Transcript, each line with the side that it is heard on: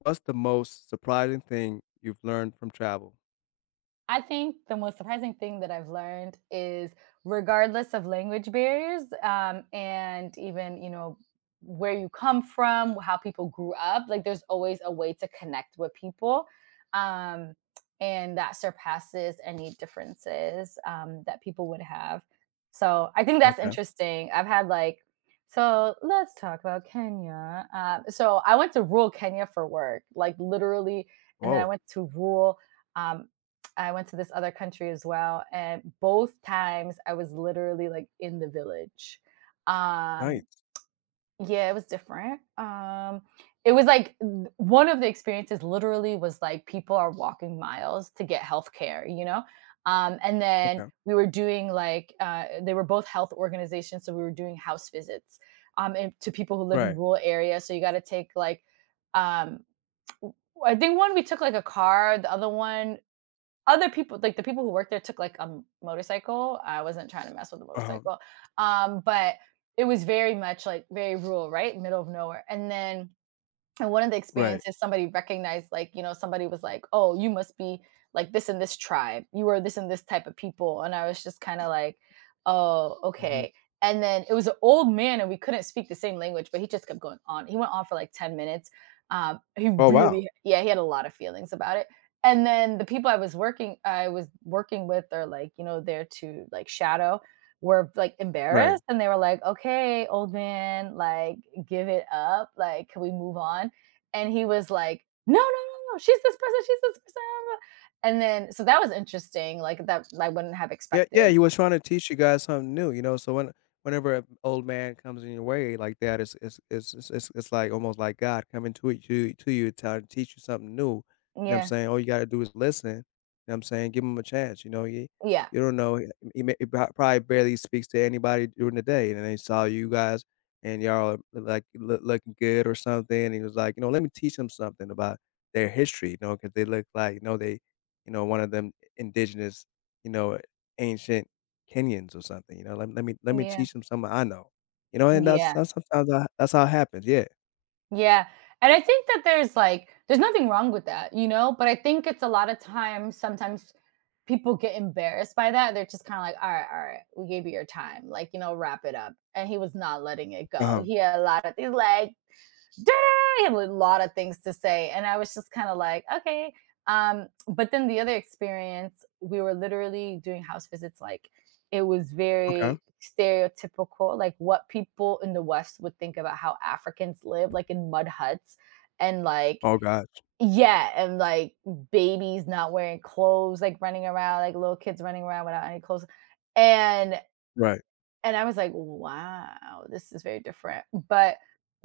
left: What's the most surprising thing you've learned from travel?
right: I think the most surprising thing that I've learned is regardless of language barriers, and even, you know, where you come from, how people grew up, like there's always a way to connect with people. Um, and that surpasses any differences that people would have. So I think that's
left: Okay.
right: interesting. I've had like, so let's talk about Kenya. So I went to rural Kenya for work, like literally, and then I
left: Whoa.
right: went to rural um, I went to this other country as well. And both times I was literally like in the village. Um,
left: Nice.
right: yeah, it was different. It was like one of the experiences literally was like people are walking miles to get healthcare, you know? And then
left: Okay.
right: we were doing like, they were both health organizations. So we were doing house visits and to people who live in
left: Right.
right: rural areas. So you got to take like, um, I think one we took like a car, the other one other people, like the people who worked there took like a motorcycle. I wasn't trying to mess with the
left: Uh-huh.
right: motorcycle. But it was very much like very rural, right? Middle of nowhere. And one of the
left: Right.
right: experiences somebody recognized, like, you know, somebody was like, "Oh, you must be like this and this tribe. You were this and this type of people." And I was just kind of like, "Oh,
left: Mhm.
right: okay." And then it was an old man, and we couldn't speak the same language, but he just kept going on. He went on for like 10 minutes. He
left: Oh, wow.
right: really, yeah, he had a lot of feelings about it. And then the people I was working with, are like, you know, there to like shadow, were like
left: Right.
right: embarrassed, and they were like, "Okay, old man, like, give it up. Like, can we move on?" And he was like, "No, no, no, no, she's this person, she's this person." And then so that was interesting. Like that, I wouldn't have
left: Yeah, yeah,
right: expected.
left: he was trying to teach you guys something new, you know, so whenever an old man comes in your way like that, it's like almost like God coming to it you to you trying to teach you something new, you know what I'm
right: Yeah,
left: saying? All you gotta do is listen, you know what I'm saying? Give him a chance, you know, he
right: yeah,
left: you don't know, he probably barely speaks to anybody during the day, and then he saw you guys and y'all are like looking good or something, and he was like, "You know, let me teach them something about their history," you know, because they look like, you know, they you know, one of them indigenous, you know, ancient Kenyans or something, you know, let me
right: yeah,
left: teach them something I know, you know, and that's
right: yeah,
left: that's sometimes that's how it happens, yeah.
right: yeah. And I think that there's like there's nothing wrong with that, you know. But I think it's a lot of times sometimes people get embarrassed by that. They're just kind of like, all right, we gave you your time. Like you know, wrap it up." And he was not letting it go.
left: Uh-huh,
right: He had a lot of these like I had a lot of things to say. And I was just kind of like, okay. But then the other experience, we were literally doing house visits. Like it was
left: okay.
right: very stereotypical, like what people in the West would think about how Africans live, like in mud huts and like,
left: Oh gosh,
right: yeah, and like babies not wearing clothes, like running around, like little kids running around without any clothes. And
left: right.
right: and I was like, wow, this is very different. But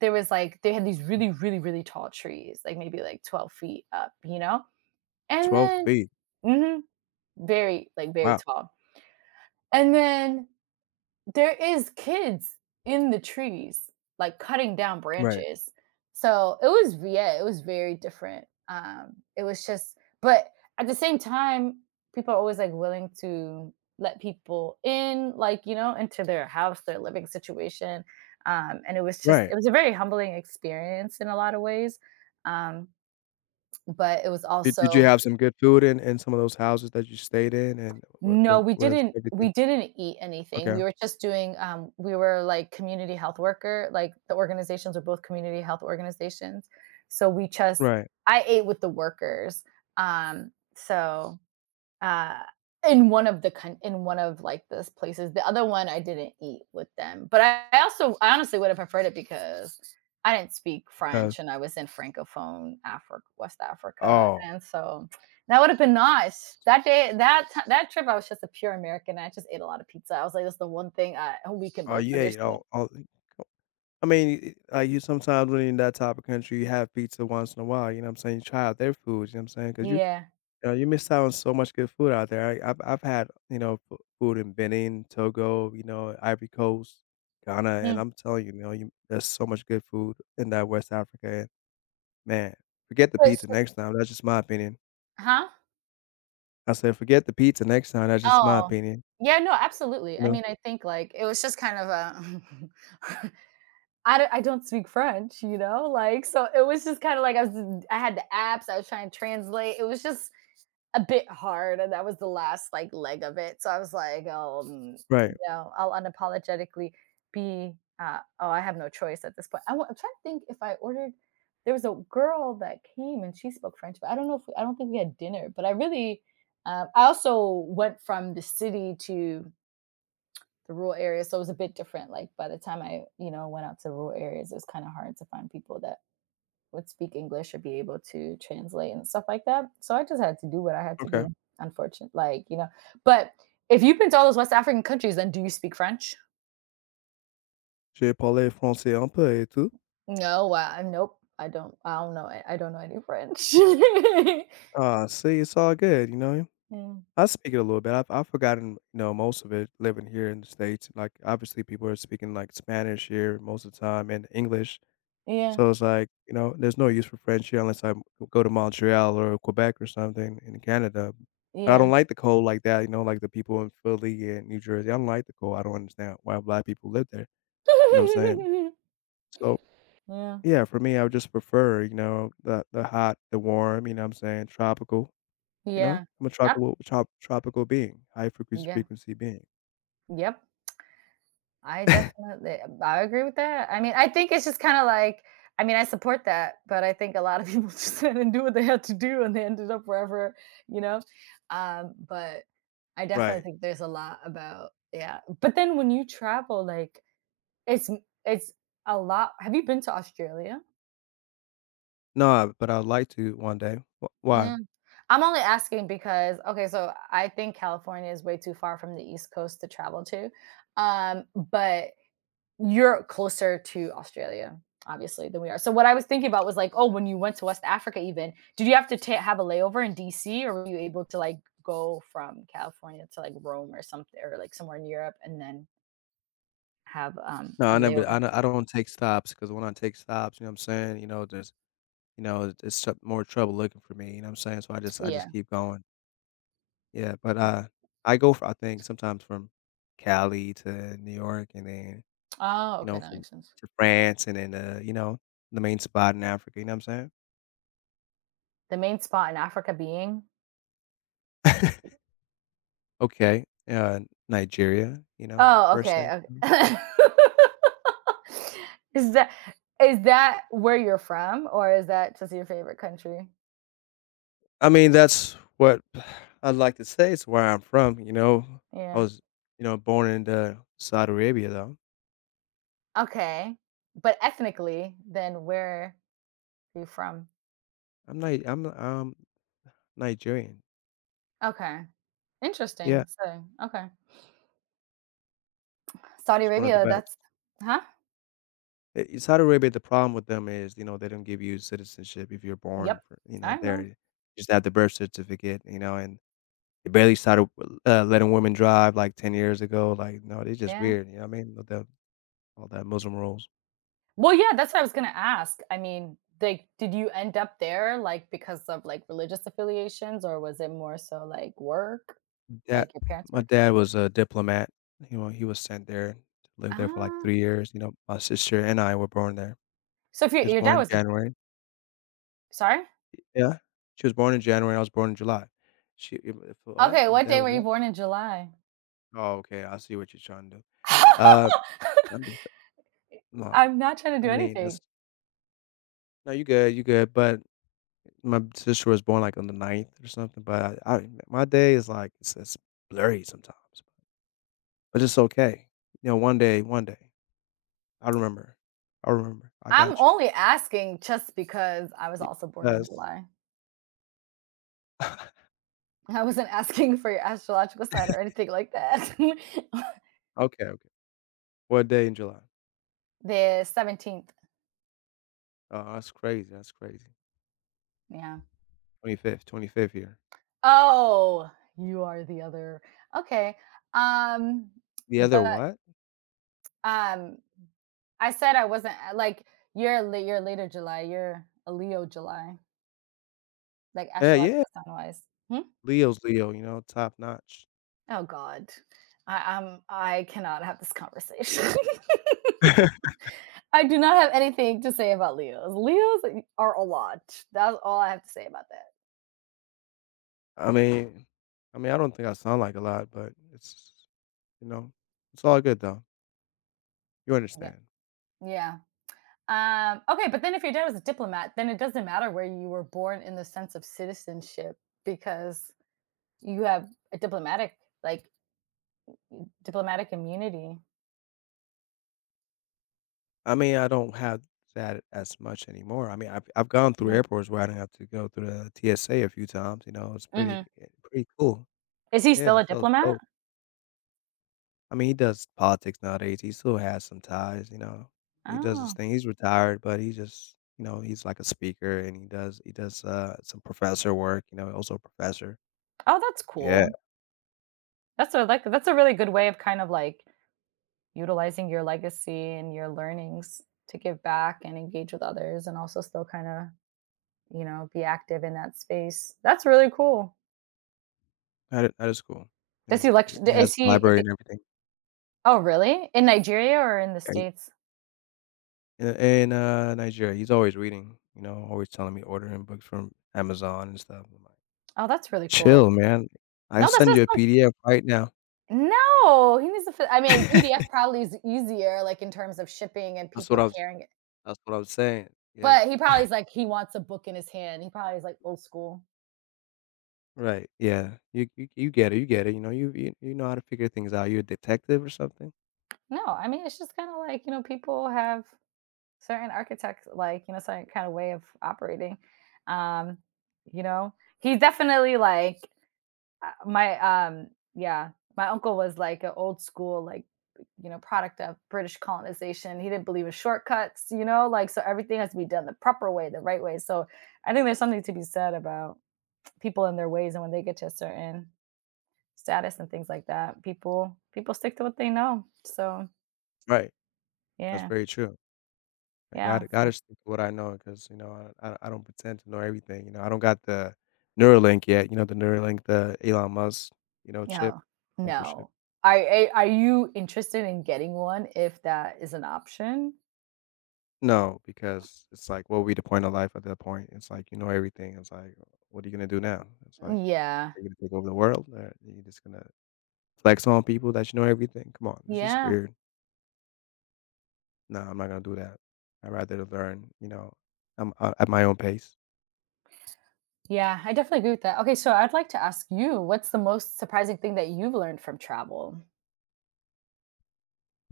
right: there was like, they had these really, really, really tall trees, like maybe like 12 feet up, you know? And
left: 12
right: then,
left: feet,
right: mhm, very, like, very
left: wow.
right: tall. And then there is kids in the trees, like, cutting down
left: Right,
right: branches. So, it was yeah, it was very different. It was just but at the same time, people are always, like, willing to let people in, like, you know, into their house, their living situation, and it was just
left: right.
right: it was a very humbling experience in a lot of ways, um, but it was
left: Did you
right: also
left: have some good food in some of those houses that you stayed in, and what
right: no,
left: what was everything
right: we didn't eat anything.
left: okay?
right: We were just doing, we were like community health worker, like the organizations were both community health organizations. So we just
left: Right.
right: I ate with the workers. Um, so uh, in one of the coun in one of, like, those places. The other one, I didn't eat with them, but I also I honestly would have preferred it because I didn't speak
left: Because
right: French and I was in Francophone Africa, West Africa,
left: Oh,
right: and so that would have been nice. That day that ti that trip, I was just a pure American. I just ate a lot of pizza. I was like, "That's the one thing I we can
left: oh,
right: both
left: you ate
right: understand."
left: all I mean, like you sometimes when you're in that type of country, you have pizza once in a while, you know what I'm saying, you try out their foods, you know what I'm saying, saying because you
right: Yeah.
left: Now you miss out on so much good food out there. I've had, you know, f food in Benin, Togo, you know, Ivory Coast, Ghana, and
right: Mm.
left: I'm telling you, you know, you there's so much good food in that West Africa, and man, forget the
right: But s
left: pizza next time, that's just my opinion.
right: huh?
left: I said, "Forget the pizza next time, that's just my
right: Oh.
left: opinion,"
right: Yeah, no, absolutely.
left: you
right: I
left: know?
right: mean, I think, like, it was just kind of a I don't speak French, you know, like so it was just kind of like I was I had the apps, I was trying to translate. It was just a bit hard, and that was the last like leg of it. So I was like, oh, mm,
left: Right,
right: you know, I'll unapologetically be. Oh, I have no choice at this point. I, am trying to think if I ordered. There was a girl that came and she spoke French, but I don't know if we, I don't think we had dinner. But I really, I also went from the city to the rural areas. So it was a bit different. Like by the time I, you know, went out to rural areas, it was kind of hard to find people that would speak English or be able to translate and stuff like that. So I just had to do what I had to
left: okay.
right: do, unfortunately. Like, you know, but if you've been to all those West African countries, then do you speak French?
left: "Je parle français un peu et tout."
right: No, nope. I don't. I don't know. I don't know any French.
left: Aw, see, it's all good, you know?
right: Mm,
left: I speak it a little bit. I've forgotten, you know, most of it living here in the States. Like, obviously, people are speaking, like, Spanish here most of the time and English.
right: yeah,
left: So it's like, you know, there's no use for friendship unless I m go to Montreal or Quebec or something in Canada. But I
right: yeah,
left: don't like the cold like that, you know, like the people in Philly and New Jersey. I don't like the cold. I don't understand why black people live there, you know what I'm saying? So,
right: yeah,
left: yeah, for me, I would just prefer, you know, the hot, the warm, you know what I'm saying, tropical, you know?
right: yeah.
left: I'm a
right: Yep.
left: tropical being, high frequency
right: Yeah.
left: frequency being.
right: Yep. I definitely I agree with that. I mean, I think it's just kind of like I mean, I support that, but I think a lot of people just didn't do what they had to do and they ended up wherever, you know. But I definitely
left: Right.
right: think there's a lot about yeah. But then when you travel like it's it's a lot. Have you been to Australia?
left: No, but I would like to one day. Wh why?
right: Yeah. I'm only asking because okay, so I think California is way too far from the East Coast to travel to. Um, but you're closer to Australia, obviously, than we are. So what I was thinking about was like, oh, when you went to West Africa, even did you have to have a layover in DC, or were you able to like go from California to like Rome or something, or like somewhere in Europe, and then have
left: No,
right: a
left: I never
right: layover?
left: I don't I don't take stops because when I take stops, you know what I'm saying, you know, there's, you know, it's tr more trouble looking for me, you know what I'm saying? So I just I
right: Yeah,
left: just keep going. Yeah, but, I go for I think sometimes from Cali to New York and then,
right: oh,
left: you
right: okay,
left: know,
right: that
left: from
right: makes sense.
left: to France and then, you know, the main spot in Africa, you know what I'm
right: The main spot in Africa being.
left: saying? Okay, Nigeria, you know,
right: Oh,
left: per se.
right: okay, okay. Is that is that where you're from, or is that just your favorite country?
left: I mean, that's what I'd like to say it's where I'm from, you know? I
right: Yeah.
left: was, you know, born in, Saudi Arabia, though.
right: Okay, but ethnically, then where are you from?
left: I'm Nigerian.
right: Okay,
left: Yeah,
right: interesting. So, okay. Saudi
left: it's one of the
right: Arabia,
left: best.
right: that's huh?
left: Saudi Arabia, the problem with them is, you know, they don't give you citizenship if you're born
right: Yep. I
left: there.
right: know.
left: You just have the birth certificate, you know, and they barely started, letting women drive, like, 10 years ago, like, no, they're just
right: Yeah.
left: weird, you know what I mean? With the all that Muslim rules.
right: Well, yeah, that's what I was gonna ask. I mean, like, did you end up there, like, because of, like, religious affiliations, or was it more so, like, work?
left: That
right: Like, your parents'
left: My
right: work?
left: dad was a diplomat, you know, he was sent there, lived there for, like,
right: Ah.
left: 3 years, you know, my sister and I were born there.
right: So if
left: She
right: your
left: was
right: your
left: born
right: dad
left: in
right: was a
left: January.
right: sorry?
left: Yeah. She was born in January, I was born in July. She if what?
right: Okay,
left: My
right: what
left: dad
right: day
left: was
right: were you
left: what?
right: born in July?
left: Oh, okay, I see what you're trying to do. Uh, I'm just no,
right: I'm not trying to
left: I
right: do
left: mean, that's
right: anything.
left: no, you good, but my sister was born, like, on the ninth or something, but I my day is, like, it's blurry sometimes, but it's okay. You know, one day, I remember. I remember. I
right: I'm
left: got
right: only asking just because I was
left: you.
right: also born in
left: Yes.
right: July. I wasn't asking for your astrological sign or anything like that. The
left: Okay, okay. What day in July?
right: 17th.
left: Oh, that's crazy, that's crazy.
right: Yeah.
left: 25th, 25th here.
right: Oh, you are the other. Okay. Um
left: The other
right: but
left: what?
right: um I said I wasn't like you're a, you're later July. You're a Leo July, like
left: Yeah, yeah.
right: astrological sign wise.
left: Leo's Leo, you know, top notch.
right: Oh god. I am I cannot have this conversation. I do not have anything to say about Leos. Leos are a lot. That's all I have to say about that.
left: I mean I mean, I don't think I sound like a lot, but you know, it's all good though. You
right: Yeah.
left: understand.
right: Yeah. Okay, but then if your dad was a diplomat, then it doesn't matter where you were born in the sense of citizenship because you have a diplomatic, like diplomatic immunity.
left: I mean, I don't have that as much anymore. I mean, I've gone through
right: Yeah.
left: airports where I didn't have to go through the TSA a few times, you know, it's pretty
right: Hmm.
left: eh, pretty cool.
right: Is he
left: Yeah,
right: still
left: it
right: a
left: felt
right: diplomat?
left: dope. I mean, he does politics nowadays. He still has some ties, you know. He does his
right: Oh,
left: thing. He's retired, but he just, you know, he's like a speaker and he does some professor work, you know, also a professor.
right: oh, that's cool.
left: Yeah.
right: That's a like that's a really good way of kind of like utilizing your legacy and your learnings to give back and engage with others and also still kind of, you know, be active in that space. That's really cool.
left: That is cool. Yeah,
right: Does he
left: he
right: lecture
left: he has a
right: is
left: library
right: he
left: and everything.
right: oh, really? In Nigeria or in the
left: Yeah, he
right: States?
left: in, Nigeria, he's always reading, you know, always telling me ordering books from Amazon and stuff. I'm like,
right: Oh, that's really cool.
left: "Chill, man. I'll
right: No, that's
left: send you
right: just
left: a
right: like
left: PDF right now."
right: no, he needs to fi I mean, PDF probably is easier, like, in terms of shipping and
left: That's
right: people
left: what I was
right: carrying it,
left: that's what I was saying. Yeah.
right: but he probably is like, he wants a book in his hand. He probably is, like, old school.
left: Right, yeah. You get it, you get it, you know, you know how to figure things out. You're a detective or something?
right: No, I mean, it's just kinda like, you know, people have certain architects like, you know, certain kind of way of operating. Um, you know, he definitely like my yeah, my uncle was like an old school like you know product of British colonization. He didn't believe in shortcuts, you know, like so everything has to be done the proper way, the right way. So I think there's something to be said about people and their ways and when they get to a certain status and things like that, people stick to what they know. So
left: Right. That's
right: yeah,
left: very true. I
right: yeah.
left: gotta gotta stick to what I know because, you know, I don't pretend to know everything, you know, I don't got the Neuralink yet, you know, the Neuralink, the Elon Musk, you know, chip,
right: No,
left: microchip.
right: no. Are a are you interested in getting one if that is an option?
left: No, because it's like, what would be the point of life at that point? It's like, you know everything. It's like, what are you gonna do now? It's like,
right: Yeah.
left: are you gonna take over the world? Or are you just gonna flex on people that you know everything? Come on, it's just
right: Yeah.
left: weird. No, I'm not gonna do that. I'd rather learn, you know, at my own pace.
right: Yeah, I definitely agree with that. Okay, so I'd like to ask you, what's the most surprising thing that you've learned from travel?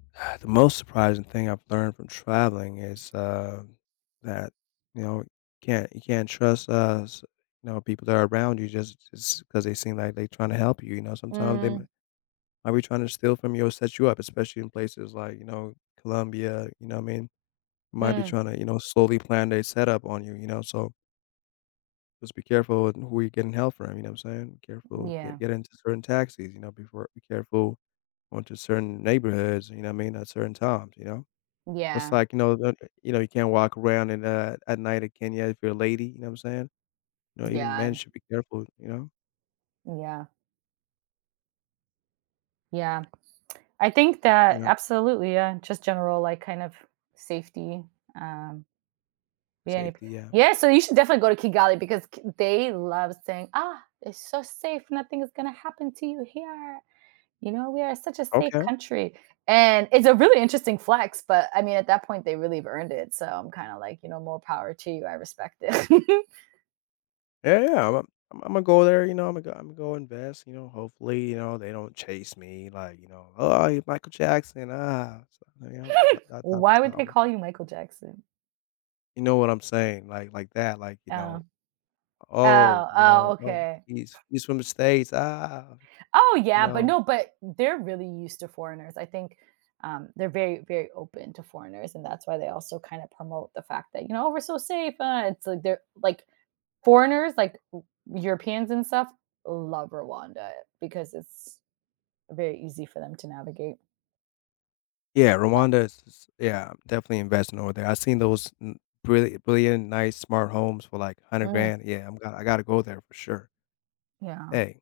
left: The most surprising thing I've learned from traveling is, that, you know, can't you can't trust, s you know, people that are around you just because they seem like they trying to help you, you know, sometimes they might
right: Mm,
left: might be trying to steal from you or set you up, especially in places like, you know, Colombia, you know what I mean? Might be
right: mm,
left: trying to, you know, slowly plan their setup on you, you know, so just be careful with who you're getting help from, you know what I'm saying? Be careful, get
right: yeah.
left: get into certain taxis, you know, before be careful going to certain neighborhoods, you know what I mean, at certain times, you know? It's
right: Yeah.
left: like, you know, the you know, you can't walk around at night in Kenya if you're a lady, you know what I'm saying? You know, even men
right: Yeah.
left: should be careful, you know?
right: Yeah. Yeah. I think that
left: Yeah,
right: absolutely, yeah, just general like kind of safety. Um BNP.
left: safety, yeah.
right: Yeah, so you should definitely go to Kigali because they love saying, ah, it's so safe. Nothing is going to happen to you here. You know, we are such a safe
left: Okay.
right: country. And it's a really interesting flex, but I mean, at that point, they really have earned it. So I'm kind of like, you know, more power to you. I respect it.
left: Yeah, yeah, I'm Imma go there, you know, Imma go invest, you know, hopefully, you know, they don't chase me, like, you know, "Oh, you Michael Jackson, ah," so, you know, that that type of
right: Why
left: stuff.
right: would
left: I am
right: they
left: going,
right: call you Michael Jackson?
left: you know what I'm saying, like that, like,
right: Oh, oh,
left: You
right: oh,
left: know, "Oh,
right: okay.
left: he's from the States, ah,"
right: Oh
left: you
right: yeah, but
left: know?
right: no, but they're really used to foreigners. I think they're very, very open to foreigners, and that's why they also kind of promote the fact that you know "Oh, we're so safe." It's like they're like foreigners, like Europeans and stuff, love Rwanda because it's very easy for them to navigate.
left: Yeah, Rwanda is, yeah, I'm definitely investing over there. I seen those n brilliant brilliant, nice, smart homes for, like, 100
right: Mm,
left: grand. Yeah, I gotta go there for sure.
right: yeah,
left: Hey,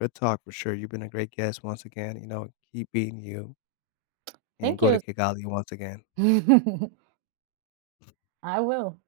left: good talk for sure. You've been a great guest once again, you know, keep being you, and
right: thank
left: go to
right: you.
left: Kigali once again.
right: I will.